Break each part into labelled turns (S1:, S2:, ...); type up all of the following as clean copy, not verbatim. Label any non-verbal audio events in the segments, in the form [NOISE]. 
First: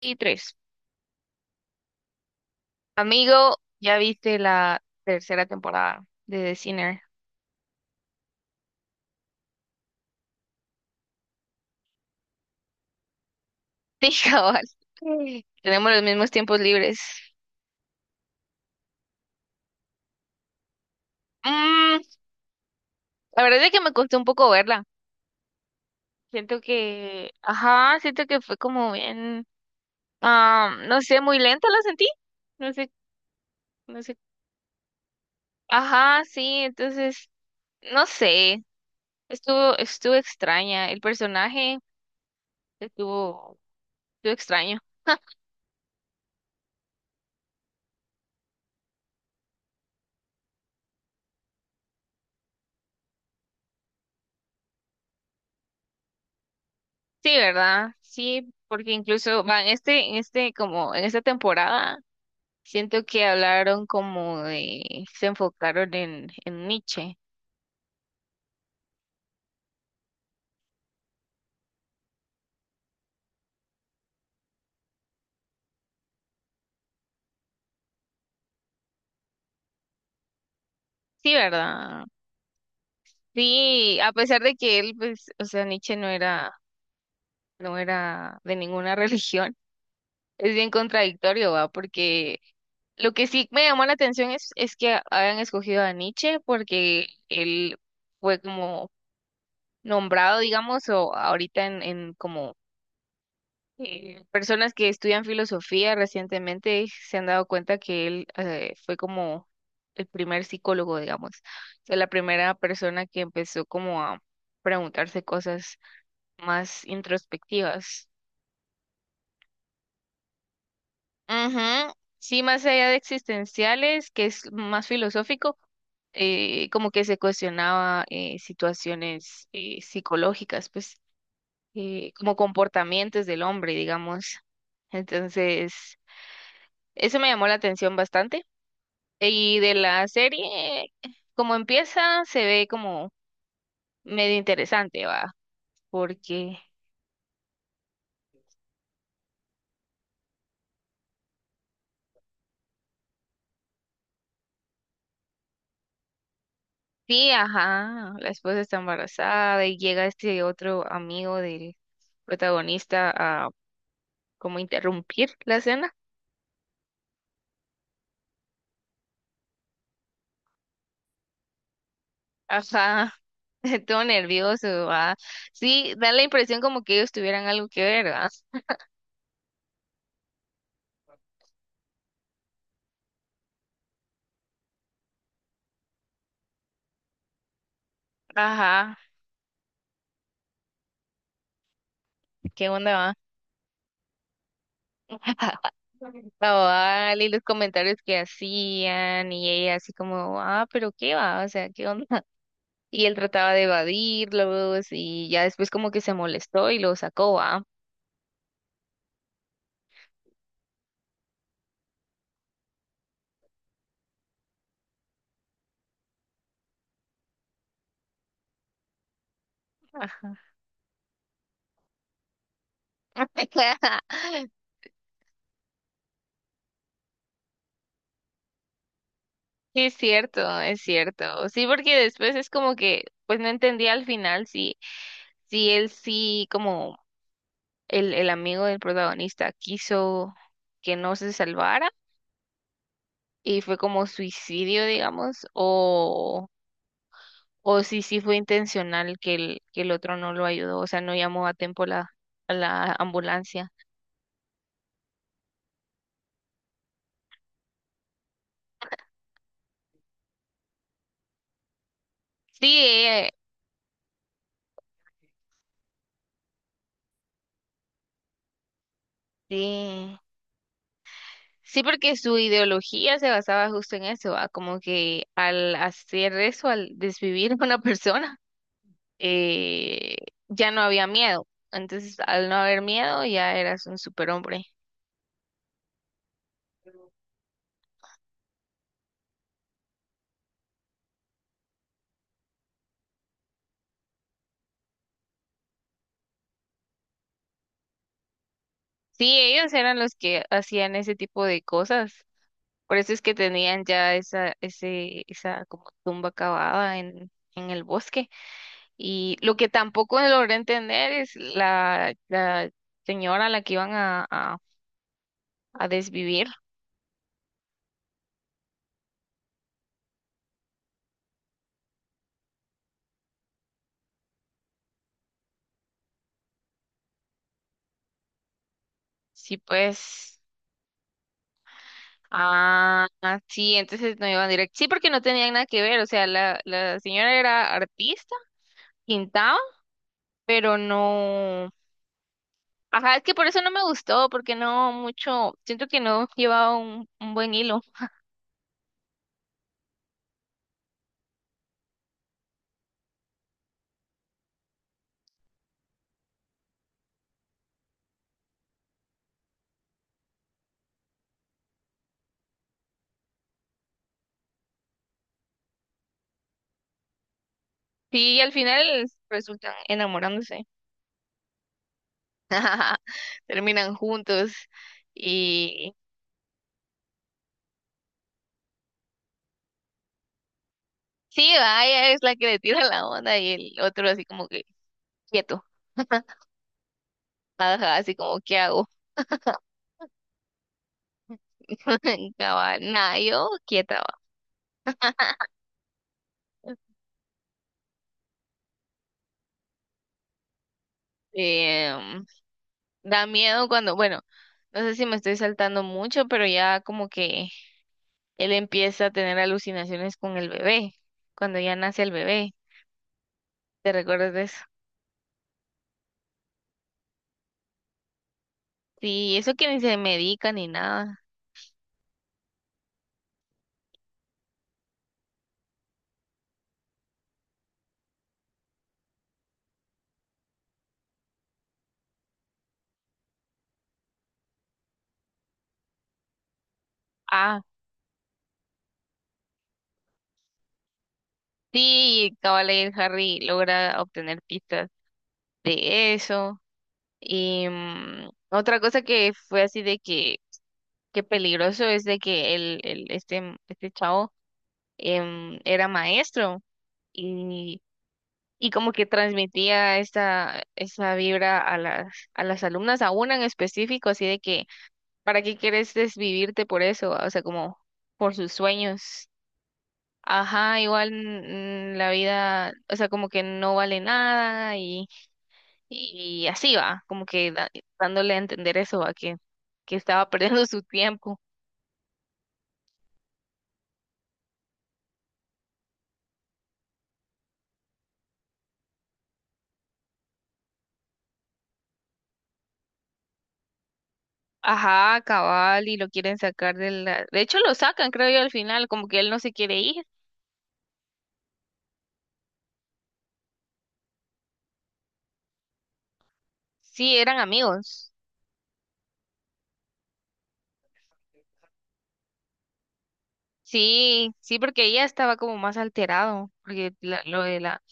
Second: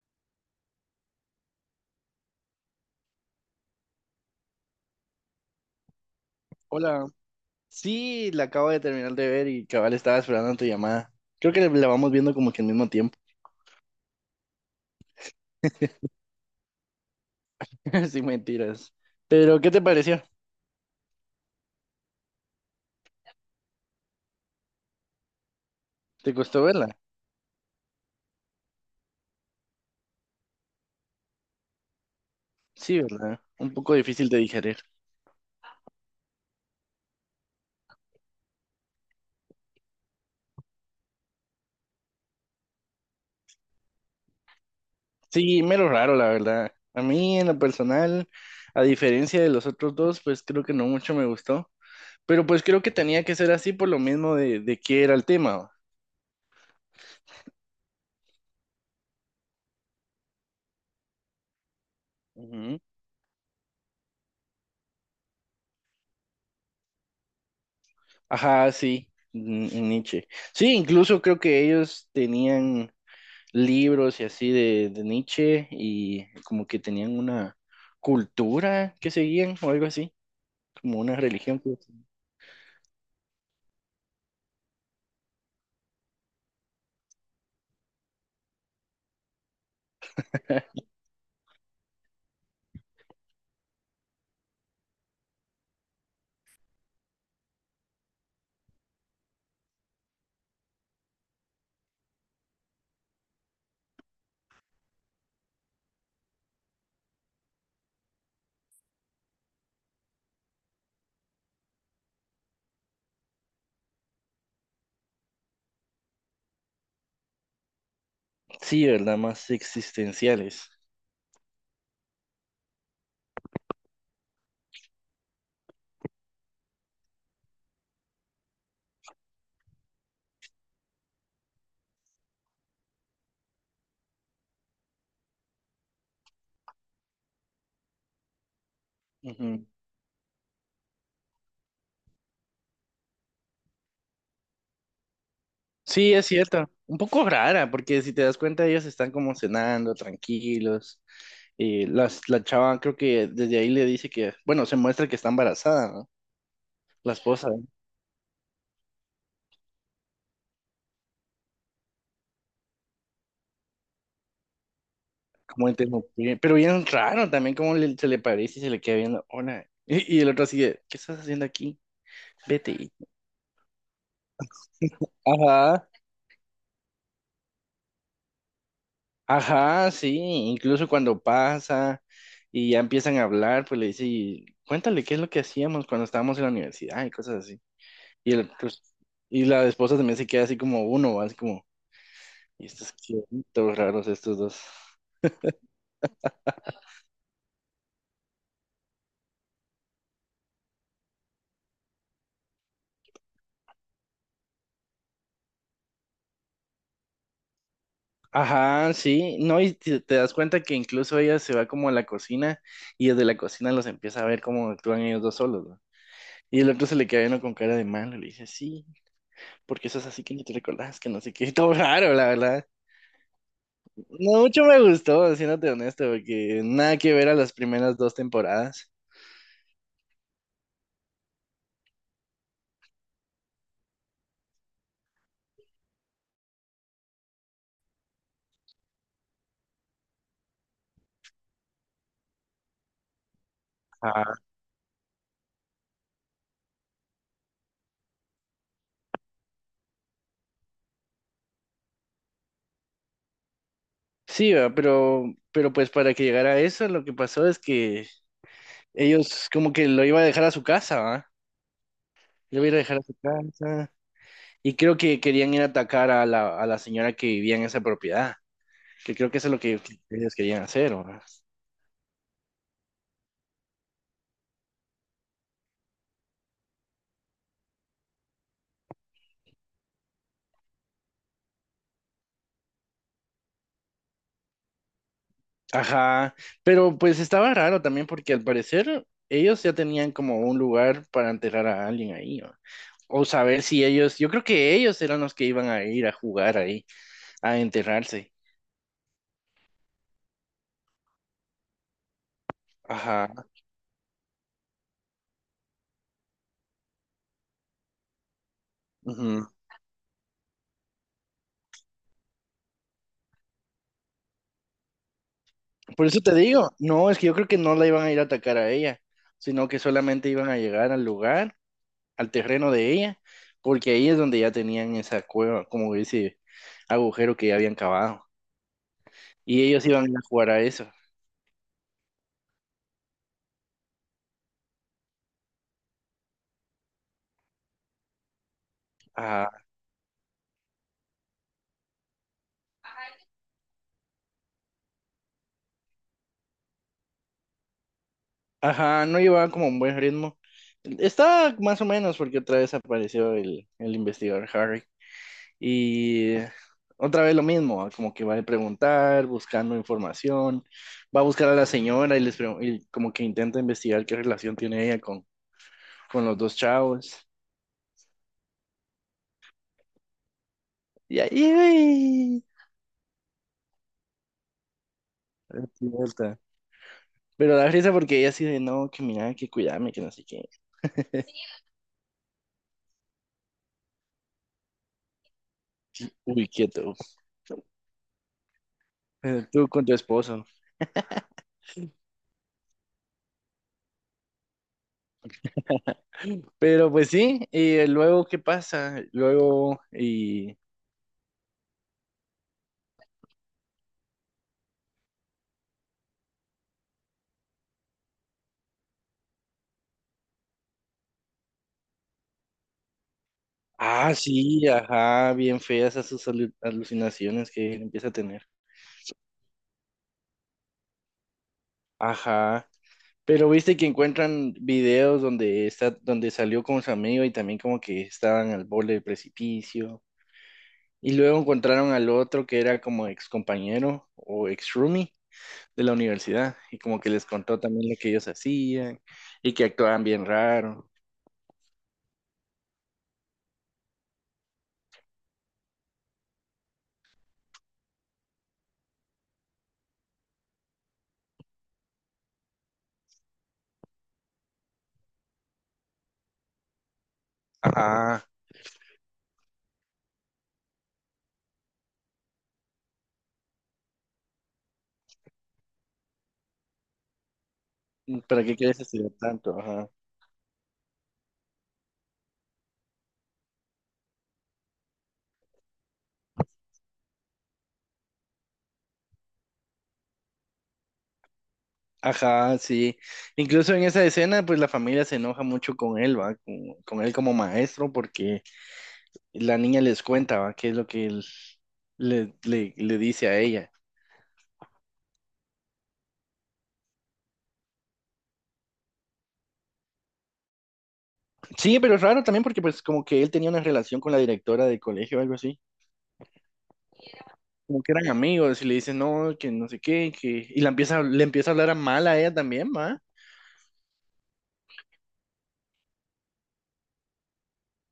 S1: Y tres. Amigo, ya viste la tercera temporada de The Sinner.
S2: Hola.
S1: [LAUGHS]
S2: Sí, la acabo de terminar de ver y cabal estaba esperando tu llamada. Creo que la vamos viendo como que al mismo tiempo.
S1: Sí, cabal. Sí. Tenemos los mismos tiempos libres.
S2: [LAUGHS] sí, mentiras. Pero, ¿qué te pareció?
S1: Mm, la verdad es que me costó un poco verla.
S2: ¿Te
S1: Siento
S2: costó verla?
S1: que, ajá, siento que fue como bien, no sé, muy lenta la sentí. No sé,
S2: Sí, ¿verdad? Un poco
S1: no sé.
S2: difícil de digerir.
S1: Ajá, sí, no sé. Estuvo extraña. El personaje estuvo, estuvo extraño.
S2: Sí, mero raro, la verdad. A mí, en lo personal, a diferencia de los otros dos, pues creo que no mucho me gustó. Pero pues creo que tenía que ser así por lo mismo de qué era el tema.
S1: Sí, ¿verdad? Sí, porque incluso van este, en este, como en esta temporada,
S2: Ujú.
S1: siento que se enfocaron en Nietzsche.
S2: Ajá, sí, Nietzsche. Sí, incluso creo que ellos tenían libros y así de Nietzsche y como que tenían una cultura que seguían o algo así, como una
S1: Sí,
S2: religión, pues.
S1: ¿verdad? Sí, a pesar de que él, pues, o sea, Nietzsche no era, no era de ninguna [LAUGHS] religión, es bien
S2: [LAUGHS]
S1: contradictorio, ¿va? Porque lo que sí me llamó la atención es que hayan escogido a Nietzsche porque él fue como nombrado, digamos, o ahorita en como personas que estudian filosofía recientemente se han dado cuenta que él fue como el primer psicólogo, digamos, o sea, la primera persona que empezó como a preguntarse cosas más introspectivas.
S2: Sí, ¿verdad? Más existenciales.
S1: Ujú. Sí, más allá de existenciales, que es más filosófico, como que se cuestionaba situaciones psicológicas, pues como comportamientos del hombre, digamos. Entonces, eso me llamó la atención bastante. Y
S2: Ujú.
S1: de la serie, como empieza, se ve como medio interesante, va,
S2: Sí, es
S1: porque
S2: cierto. Un poco rara, porque si te das cuenta, ellos están como cenando, tranquilos. Y la chava creo que desde ahí le dice que, bueno, se muestra que está embarazada, ¿no? La
S1: sí,
S2: esposa, ¿eh?
S1: ajá, la esposa está embarazada y llega este otro amigo del protagonista a como interrumpir la
S2: Como
S1: escena.
S2: interrumpir. Pero bien raro también, como se le parece y se le queda viendo, hola. Y el otro sigue, ¿qué estás haciendo aquí? Vete.
S1: Ajá, [LAUGHS] todo nervioso, va.
S2: Ajá,
S1: Sí, da la impresión como que ellos tuvieran algo que ver, va.
S2: ajá, sí, incluso cuando pasa y ya empiezan a hablar, pues le dice, "Y cuéntale qué es lo que hacíamos cuando estábamos en la universidad y cosas así". Y el, pues,
S1: Ajá,
S2: y la esposa también se queda así como uno, así como, y
S1: ¿qué onda,
S2: estos
S1: va?
S2: qué, todos raros estos dos.
S1: [LAUGHS] Cabal, y los comentarios que hacían, y ella así como, ah, pero qué va, o sea, qué onda. Y él trataba de evadirlos y ya después como que se molestó y lo sacó, ah.
S2: Ajá, sí, no, y te das cuenta que incluso ella se va como a la cocina y desde la cocina los empieza a ver cómo actúan ellos dos solos, ¿no? Y el otro se le queda uno con cara de malo, le dice, sí, porque eso es así que
S1: [LAUGHS]
S2: no te recordás, que no sé qué, [LAUGHS] todo raro, la verdad. No mucho me gustó, siéndote honesto, porque nada que ver a las primeras dos temporadas.
S1: Es cierto, es cierto. Sí, porque después es como que, pues no entendía al final si, si él sí, como el amigo del protagonista quiso que no se salvara y fue como
S2: Ah,
S1: suicidio, digamos, o si sí fue intencional que que el otro no lo ayudó, o sea, no llamó a tiempo a la ambulancia.
S2: sí, va, pero pues para que llegara a eso, lo que pasó es que ellos como que lo iba a dejar a su casa, ¿va? Lo iba
S1: Sí,
S2: a ir a dejar a su casa. Y creo que querían ir a atacar a a la señora que vivía en esa propiedad, que creo que eso es lo que
S1: sí,
S2: ellos querían hacer, ¿va?
S1: sí, porque su ideología se basaba justo en eso, ¿va? Como que al hacer eso, al desvivir [LAUGHS] a una persona, eh, ya no había miedo. Entonces, al no haber miedo, ya eras un superhombre.
S2: Ajá, pero pues estaba raro también porque al parecer ellos ya tenían como un lugar para enterrar a alguien ahí, ¿va? O saber si ellos, yo creo que ellos eran los que iban a ir a jugar ahí, a enterrarse.
S1: Sí, ellos eran los que hacían ese tipo de cosas. Por eso es que
S2: Ajá.
S1: tenían ya esa como tumba cavada en el bosque. Y
S2: Ujú.
S1: lo que tampoco logré entender es la señora a la que iban a
S2: Por eso te
S1: desvivir.
S2: digo, no, es que yo creo que no la iban a ir a atacar a ella, sino que solamente iban a llegar al lugar, al terreno de ella, porque ahí es donde ya tenían esa cueva, como ese agujero que ya habían cavado.
S1: Sí,
S2: Y ellos iban a ir a
S1: pues.
S2: jugar a eso.
S1: Ah, sí, entonces no iban directo. Sí, porque no tenían nada que ver. O sea, la señora era artista,
S2: Ajá.
S1: pintaba, pero no. Ajá, es que por eso no me gustó, porque no mucho. Siento que no llevaba un buen hilo.
S2: Ajá, no llevaban como un buen ritmo. Está más o menos porque otra vez apareció el investigador Harry. Y otra vez lo mismo, como que va a preguntar, buscando información, va a buscar a la señora y y como que intenta investigar qué relación tiene ella con los dos chavos.
S1: Sí, y al final resultan enamorándose.
S2: Y ahí,
S1: [LAUGHS] Terminan juntos. Y
S2: idiota. Pero da risa porque ella así de, no, que mira, que cuidarme, que no sé qué.
S1: sí, vaya, es la que le tira la onda y el otro así como que quieto. [LAUGHS]
S2: Uy, quieto.
S1: Ajá, así como, ¿qué hago?
S2: Tú con tu esposo.
S1: [LAUGHS] Cabal, nada, yo quieta, va.
S2: Pero pues sí, y luego, ¿qué pasa? Luego, y...
S1: Em, Da miedo cuando, bueno, no sé si me estoy saltando mucho, pero ya como que él empieza a tener alucinaciones con el bebé, cuando ya nace el bebé. ¿Te
S2: Ah,
S1: recuerdas de eso?
S2: sí, ajá, bien feas esas alucinaciones que empieza a tener.
S1: Sí, eso que ni se medica ni nada.
S2: Ajá. Pero viste que encuentran videos donde está, donde salió con su amigo y también como que estaban al borde del precipicio. Y luego encontraron al otro que era como ex compañero o ex roomie de la universidad. Y como que les contó
S1: Ah,
S2: también lo que ellos hacían y que actuaban bien raro.
S1: sí, cabal, ahí el Harry logra obtener pistas de eso. Y otra cosa que fue así de que peligroso es de que este chavo era maestro y,
S2: Ajá.
S1: y como que transmitía esa vibra a a las alumnas, a una en específico, así de que, ¿para qué quieres desvivirte por eso? O sea, como por
S2: ¿Para
S1: sus
S2: qué quieres estudiar
S1: sueños.
S2: tanto? Ajá.
S1: Ajá, igual la vida, o sea, como que no vale nada y, y así va, como que dándole a entender eso, va, que estaba [LAUGHS] perdiendo su tiempo.
S2: Ajá, sí. Incluso en esa escena, pues la familia se enoja mucho con él, ¿va? Con él como maestro, porque la niña les cuenta, ¿va? ¿Qué es lo que él le dice a ella?
S1: Ajá, cabal, y lo quieren sacar de la... De hecho, lo sacan, creo yo, al final, como que él no se quiere ir.
S2: Sí, pero es raro también porque pues como que él tenía una relación con la directora del colegio o algo así.
S1: Sí, eran
S2: Como que eran
S1: amigos.
S2: amigos y le dice, no, que no sé qué, que... Y la empieza, le empieza a hablar a mal a ella también, ¿va?
S1: Sí, sí, porque ella estaba como más alterado, porque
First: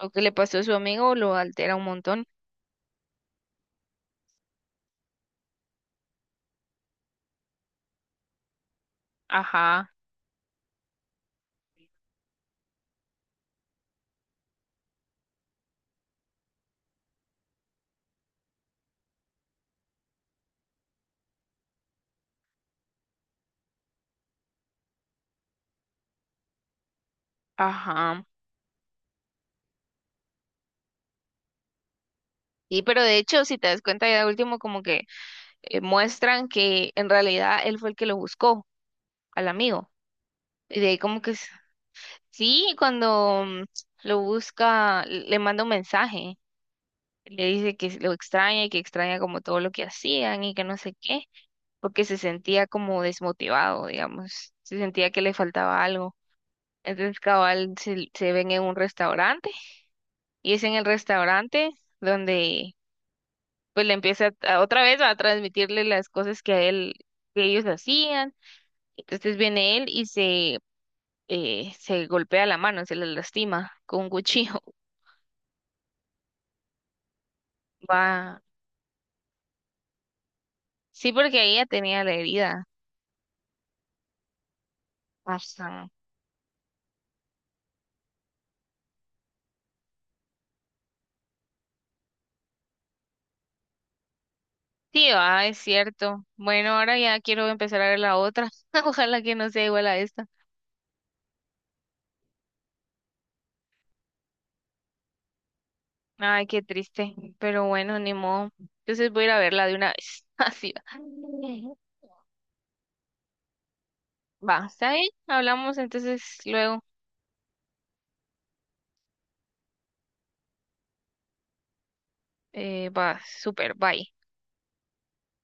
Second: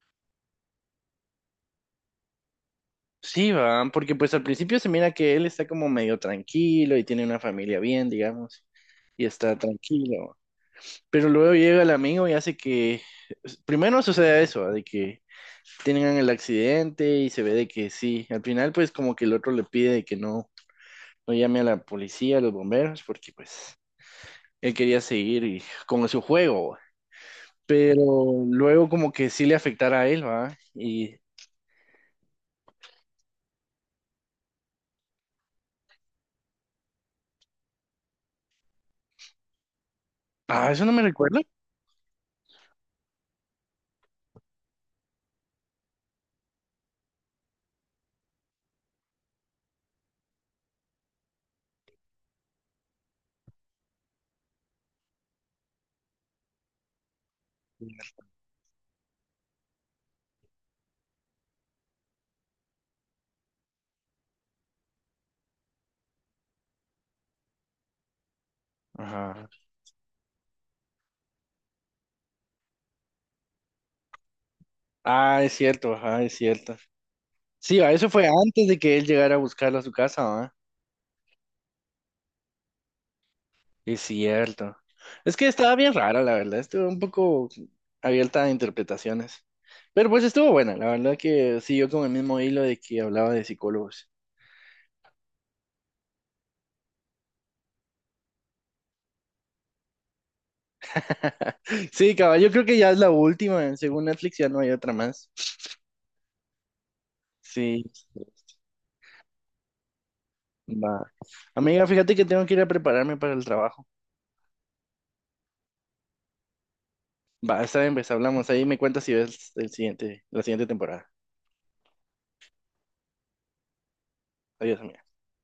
S1: lo que le pasó a su amigo lo altera un montón.
S2: Sí, va, porque pues al principio se mira que él está como medio tranquilo y tiene una familia bien, digamos, y está
S1: Ajá,
S2: tranquilo. Pero luego llega el amigo y hace que, primero sucede eso, ¿va? De que tengan el accidente y se ve de que sí. Al final, pues como que el otro le pide de que no, no llame a la policía, a los bomberos, porque pues él quería seguir con su juego, ¿va? Pero
S1: ajá.
S2: luego como que sí le afectara a él, ¿va? Y,
S1: Sí, pero de hecho, si te das cuenta, ya de último como que muestran que en realidad él fue el que lo buscó al amigo.
S2: ah,
S1: Y
S2: eso
S1: de
S2: no
S1: ahí
S2: me
S1: como que
S2: recuerdo.
S1: sí, cuando lo busca, le manda un mensaje, le dice que lo extraña y que extraña como todo lo que hacían y que no sé qué. Porque se sentía como desmotivado, digamos, se sentía que le faltaba algo. Entonces, cabal, se ven en un restaurante y es en el restaurante donde pues le empieza otra vez a transmitirle las cosas que a él, que ellos hacían. Entonces
S2: Ajá.
S1: viene él y se golpea la mano, se le lastima con un cuchillo.
S2: Ah, es cierto, ajá, es cierto. Sí,
S1: [LAUGHS]
S2: va, eso fue
S1: Va,
S2: antes de que él llegara a buscarla a su casa, ¿va?
S1: sí, porque ella tenía la herida.
S2: Es cierto. Es que estaba
S1: Ajá.
S2: bien rara, la verdad. Estuvo un poco abierta a interpretaciones. Pero pues estuvo buena. La verdad que siguió con el mismo hilo de que hablaba de psicólogos.
S1: Sí, va, es cierto. Bueno, ahora ya quiero empezar a ver la otra. [LAUGHS] Ojalá que no sea igual a esta.
S2: [LAUGHS] Sí, caballo, yo creo que ya es la última, ¿eh? Según Netflix ya no hay otra más.
S1: Ay, qué triste, pero
S2: Sí.
S1: bueno, ni modo. Entonces voy a ir a verla de una vez. [LAUGHS] Así va.
S2: Va. Amiga, fíjate que tengo que ir a prepararme para el trabajo.
S1: Va, ¿está bien? Hablamos entonces luego.
S2: Va, está bien, pues hablamos ahí. Me cuentas si ves el siguiente, la siguiente temporada.
S1: Va, súper, bye.
S2: Adiós, amiga.